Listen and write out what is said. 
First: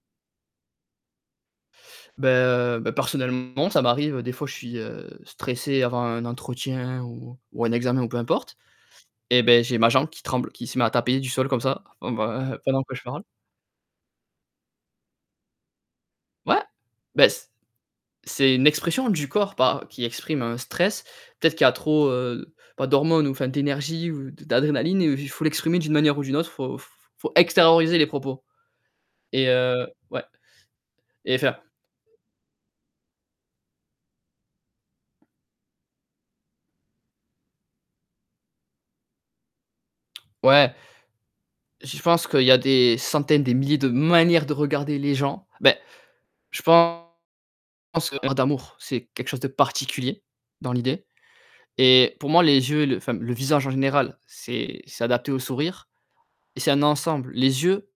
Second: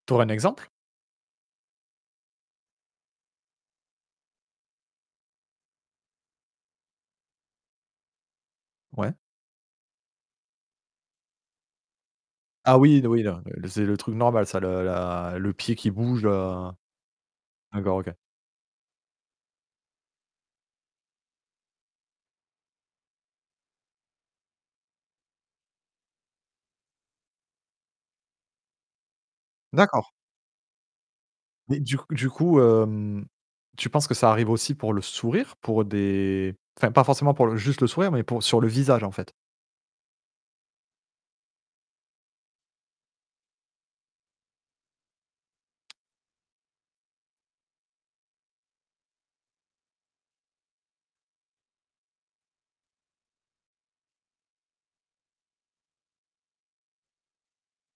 Tu aurais un exemple? Beh, heu, beh, personnellement, ça m'arrive, des fois je suis, heu, stressé avant un entretien ou ou un examen ou peu importe Ouais. et beh, j'ai ma jambe qui tremble, qui se met à taper du sol comme ça b b heu, Ah, pendant que oui je d parle. oui, non, le c'est le truc normal ça, le la le pied qui bouge, Ouais, heu, bah c d'accord, OK. c'est une expression du corps par qui exprime un stress. Peut-être qu'il y a trop, heu, pas d'hormones ou enfin d'énergie ou d d'adrénaline ou j faut l'exprimer d'une manière ou d'une autre, faut f faut extérioriser les propos. Et heu, D'accord. ouais et faire Mais du c du coup, hem, tu penses que ça arrive aussi pour le sourire? Pour des enfin pas forcément pour le juste le sourire, mais pour sur le visage en fait. Ouais. Je pense qu'il y a des centaines, des milliers de manières de regarder les gens. Beh, je pense qu'on parle d'amour, c'est quelque chose de particulier dans l'idée. Et pour moi les yeux, et le enfin le visage en général, c'est s'adapter au sourire et c'est un ensemble. Les yeux